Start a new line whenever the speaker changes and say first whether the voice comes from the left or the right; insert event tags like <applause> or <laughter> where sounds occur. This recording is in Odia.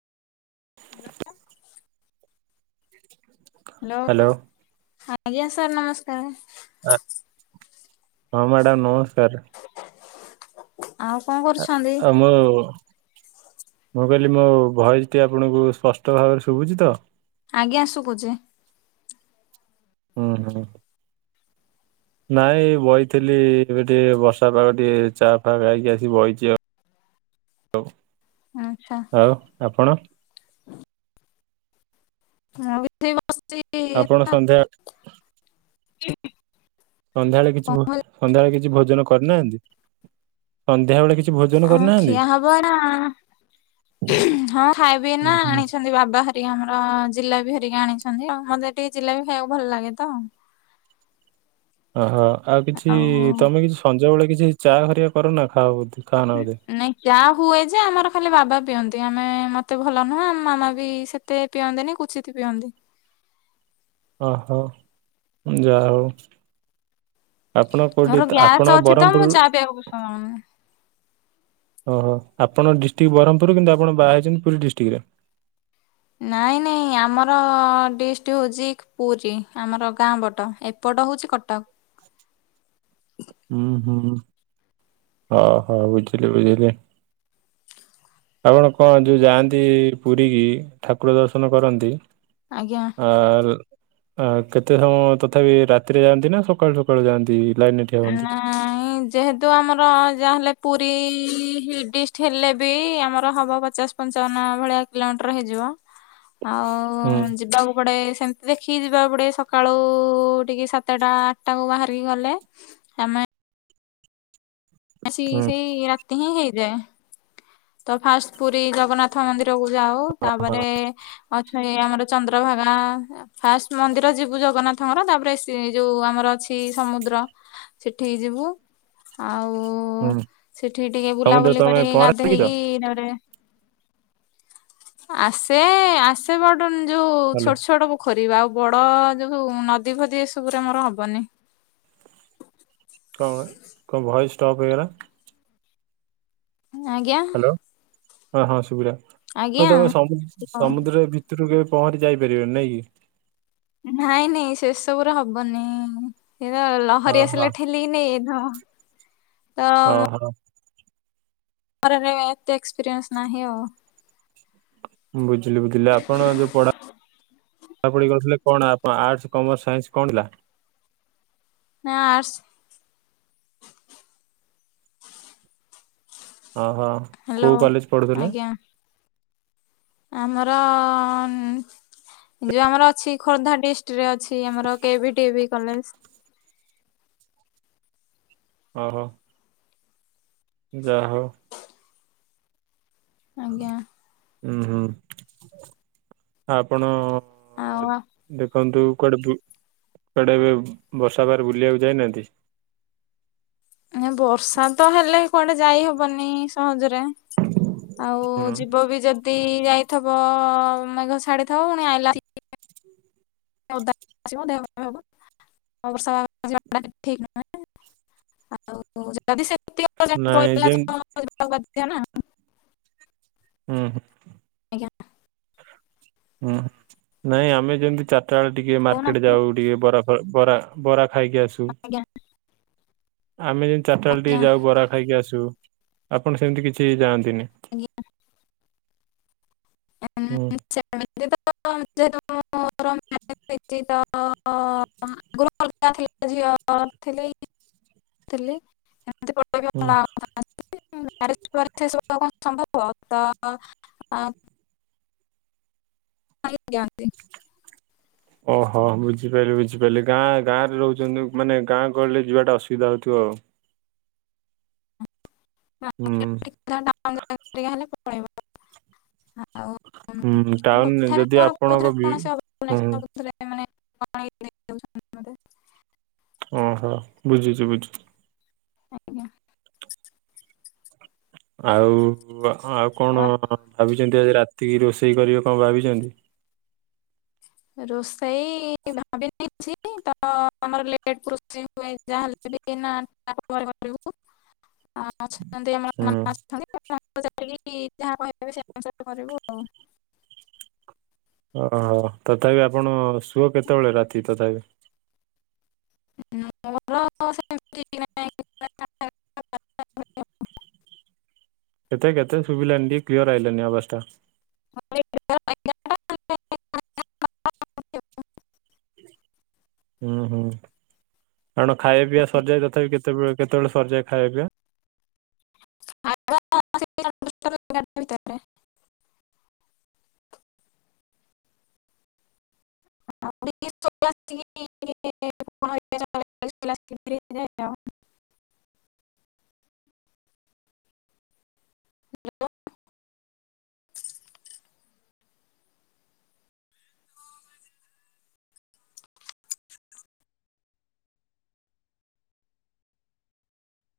left: ହ୍ୟାଲୋ
right: ହ୍ୟାଲୋ
left: ହଁ। ଆଜ୍ଞା ସାର୍ ନମସ୍କାର।
right: ହଁ ମ୍ୟାଡ଼ାମ ନମସ୍କାର।
left: ଆଉ କଣ କରୁଛନ୍ତି?
right: ଆଉ ମୋ ମୁଁ କହିଲି ମୋ ଭଏସ ଟି ଆପଣଙ୍କୁ ସ୍ପଷ୍ଟ ଭାବରେ ଶୁଭୁଛି ତ?
left: ଆଜ୍ଞା ଶୁଭୁଚି।
right: ହୁଁ- ହୁଁ। ନାଇଁ ବଇଥିଲି, ଏବେ ଟିକେ ବର୍ଷା ପାଗ ଟିକେ ଚା ଫା ଖାଇକି ଆସି ବଇଛି ଆଉ। ଆଉ।
left: ଆଚ୍ଛା
right: ଆଉ ଆପଣ?
left: <unintelligible>
right: ଆପଣ ସନ୍ଧ୍ୟା ସନ୍ଧ୍ୟାବେଳେ କିଛି ଭୋ ସନ୍ଧ୍ୟାବେଳେ କିଛି ଭୋଜନ କରିନାହାନ୍ତି ସନ୍
left: ଅଁ ଖିଆ ହବ ଏଇନା। ହଁ ଖାଇବି
right: ହୁଁ
left: ଏଇନା
right: ହୁଁ
left: ଆଣିଛନ୍ତି ବାବା ହେରିକି ଆମର ଜିଲାପି ହେରିକି ଆଣିଛନ୍ତି ଆଉ ମତେ ଟିକେ ଜିଲାପି ଖାଇବାକୁ ଭଲ ଲାଗେ ତ
right: ଆ ହ ଆଉ କିଛି ତମେ କିଛି ସଞ୍ଜ ବେଳେ କିଛି ଚା ହେରୀକା କର ନା ଖାଅ ବୋଧେ। ଖାଅନା ବୋଧେ
left: ନାଇଁ ଯାହା ହୁଏ ଯେ ଆମର ଖାଲି ବାବା ପିଅନ୍ତି। ଆମେ ମତେ ଭଲ ନୁହଁ ଆମ ମାମା ବି ସେତେ ପିଅନ୍ତିନି କୁଚିତ ପିଅନ୍ତି।
right: ଅ ହ ଯା ହଉ। ଆପଣ କୋଉଠି
left: ମୋର ଗ୍ୟାସ୍
right: ଆପଣ
left: ଅଛି ତ ମୁଁ
right: ବରହ୍ମପୁରରୁ?
left: ଚା ପିଇବାକୁ ପସନ୍ଦ କରୁନି।
right: ଓହୋ ଆପଣ ଡିଷ୍ଟ୍ରିକ୍ଟ ବ୍ରହ୍ମପୁର କିନ୍ତୁ ଆପଣ ବାହାଇଛନ୍ତି ପୁରୀ ଡିଷ୍ଟ୍ରିକ୍ଟରେ।
left: ନାଇଁ ନାଇଁ ଆମର ଡିଷ୍ଟୀ ହଉଛି ପୁରୀ ଆମର ଗାଁ ବଟ ଏପ ଟ ହଉଛି କଟକ।
right: <inaudible> ଉ ହୁଁ ଅ ହ ବୁଝିଲି ବୁଝିଲି। ଆପଣ କଣ ଯୋଉ ଯାଆନ୍ତି ପୁରୀ ଠାକୁର ଦର୍ଶନ କରନ୍ତି?
left: ଆଜ୍ଞା
right: ଆ ଲ ଆ କେତେ ସମୟ ତଥାପି ରାତିରେ ଯାଆନ୍ତି ନା ସକାଳୁ ସକାଳୁ ଯାଆନ୍ତି? ଲାଇନରେ ଠିଆ ହୁଅନ୍ତି?
left: ନାଇଁ ଯେହେତୁ ଆମର ଯାହାହେଲେ ପୁରୀ ଇ ଡିଷ୍ଟି ହେଲେ ବି ଆମର ହବ ପଚାଶ ପଞ୍ଚାବନ ଭଳିଆ କିଲୋମିଟର ହେଇଯିବ।
right: ହୁଁ
left: ଆଉ ଯିବାକୁ ପଡ଼େ ସେମିତି ଦେଖିକି ଯିବାକୁ ପଡ଼େ ସକାଳୁ ଟିକେ ସାତଟା ଆଠଟାକୁ ବାହାରିକି ଗଲେ। ଆମେ ଆସିକି
right: ହୁଁ
left: ସେଇ ରାତି ହିଁ ହେଇଯାଏ ତ ଫାଷ୍ଟ ପୁରୀ ଜଗନ୍ନାଥ ମନ୍ଦିର ଯୋଉ ଯାଉ ତାପରେ ଅଛଇ ଆମର ଚନ୍ଦ୍ରଭାଗା ଫାଷ୍ଟ ମନ୍ଦିର ଯିବୁ ଜଗନ୍ନାଥଙ୍କର ତାପରେ ସେ ଯୋଉ ଆମର ଅଛି ସମୁଦ୍ର ସେଠିକି ଯିବୁ ଆଉ ଓ
right: ହୁଁ
left: ସେଠି ଟିକେ
right: ସମୁଦ୍ର
left: ବୁଲାବୁଲି
right: ତମେ
left: କରିିକି
right: ପହଁରା ଶିଖିଛ
left: ଗାଧେଇକି ତାପରେ ଆସେ ଆସେ ବଟ ଯୋଉ
right: ହାଲୋ
left: ଛୋଟ ଛୋଟ ବୁଖ୍ ରିବି ଆଉ ବଡ଼ ଯୋଉ ନଦୀ ଫଦୀ ଏସବୁରେ ମୋର ହବନି।
right: କଣ କଣ ଭଏସ୍ ଷ୍ଟପ ହେଇଗଲା?
left: ଆଜ୍ଞା।
right: ହାଲୋ ହଁ ହଁ ସୁବିଲା ହଉ
left: ଆଜ୍ଞା
right: ତମେ ସମ
left: ହଁ।
right: ସମୁଦ୍ର ଭିତରୁ କେବେ? ପହଁରି ଯାଇପାରିବେନି ନାଇଁ କି?
left: ନାଇଁ ନାଇଁ ସେସବୁରେ ହବନି। ଏ ତ
right: ହଁ
left: ଲହରୀ
right: ହଁ
left: ଆସିଲେ ଠେଲିକି ନେଇଯାଇ ଥିବ।
right: ଓ ହୋ।
left: ମରରେ ଏତେ ଏକ୍ସପିରିଏନ୍ସ ନାହିଁ ଓ
right: ବୁଝିଲି ବୁଝିଲି ଆପଣ ଯୋଉ ପଢ଼ା ପଢ଼ାପଢ଼ି କରୁଥିଲେ କଣ ଆପଣ ଆର୍ଟସ କମର୍ସ ସାଇନ୍ସ କଣ ଥିଲା?
left: ନାଁ ଆର୍ଟସ୍।
right: ଓହୋ
left: ହ୍ୟାଲୋ
right: କୋଉଁ କଲେଜ ପଢ଼ୁଥିଲେ?
left: ଆଜ୍ଞା ଆମର ଯୋଉ ଆମର ଅଛି ଖୋର୍ଦ୍ଧା ଡିଷ୍ଟ୍ ରେ ଅଛି ଆମର କେ ଭି ଟି ଭି କଲେଜ।
right: ଓ ହୋ। ଯାହା ହଉ।
left: ଆଜ୍ଞା।
right: ହୁଁ ହୁଁ ଆପଣ
left: ଆଉ ଆ
right: <unintelligible> କୁଆଡ଼େ ତୁ କୁଆଡ଼େ ଏବେ ବର୍ଷା ପାଗରେ ବୁଲିବାକୁ ଯାଇନାହାନ୍ତି? <inaudible>
left: ବର୍ଷା ତ ହେଲେ କୁଆଡେ ଯାଇ ହବନି ସହଜରେ। ଆଉ
right: ହୁଁ
left: ଯିବ ବି ଯଦି ଯାଇଥିବ ମେଘ ଛାଡିଥିବ ପୁଣି ଆଇଲା <unintelligible> ଆଉ ଯଦି ସେ।
right: ନାଇଁ ଯେମତି
left: <unintelligible>
right: ହୁଁ ହୁଁ।
left: <unintelligible>
right: ହୁଁ ନାଇଁ ଆମେ ଯେମିତି ଚାରିଟା ବେଳେ ଟିକେ ମାର୍କେଟ
left: କହୁନାହାନ୍ତି
right: ଯାଉ ଟିକେ ବରା ବ ବରା ବରା ଖାଇକି ଆସୁ
left: ଆଜ୍ଞା
right: ଆମେ ଯେମିତି ଚାରିଟା ବେଳେ ଟିକେ
left: ଆଜ୍ଞା
right: ଯାଉ ବରା ଖାଇକି ଆସୁ। ଆପଣ ସେମିତି କିଛି ଯାଆନ୍ତି ତିିନି?
left: <unintelligible> <unintelligible>
right: ହୁଁ
left: <unintelligible> <unintelligible> ଜ୍ଞନ୍ତି।
right: ଓହୋ ବୁଝିପାରିଲି ବୁଝିପାରିଲି ଗାଁ ଗାଁରେ ରହୁଛନ୍ତି ମାନେ ଗାଁ ଗହଳି ଯିବାଟା ଅସୁବିଧା ହଉଥିବ। ହ। ହୁଁ
left: <unintelligible>
right: ହୁଁ ଟାଉନ ଯଦି ଆପଣଙ୍କ ବି
left: <unintelligible>
right: ହୁଁ
left: <unintelligible>
right: ଓହୋ ବୁଝୁଛି ବୁଝୁଛି।
left: ଆଜ୍ଞା।
right: ଆଉ ହଁ ଆଉ କଣ ଭାବିଛନ୍ତି ଆଜି ରାତିକି ରୋଷେଇ କରିବେ କଣ ଭାବିଛନ୍ତି?
left: ରୋଷେଇ ଭାବିିନଛି ତମର ଲେଟ୍ ରୋଷେଇ ହୁଏ ଯାହାହେଲେ। <unintelligible> ଯାହା କହିବେ
right: ହୁଁ
left: ସେ ଅନୁସାରେ କରିବୁ ଆଉ।
right: ଓହୋ ତଥାପି ଆପଣ ଶୁଅ କେତେବେଳେ ରାତି ତଥାପି।
left: ମୋର ସେମିତି। <unintelligible> <unintelligible>
right: କେତେ କେତେ ଶୁଭିଲାନି ଟିକେ କ୍ଲିଅର ଆଇଲାନି ଆବାସ୍ ଟା।
left: <unintelligible>
right: ହୁଁ ହୁଁ। କାରଣ ଖାଇବା ପିଇବା ସରିଯାଏ ତଥାପି କେତେବେଳେ କେତେବେଳେ ସରିଯାଏ ଖାଇବା ପିଇବା?
left: <unintelligible> <unintelligible>
right: ଆ
left: <unintelligible>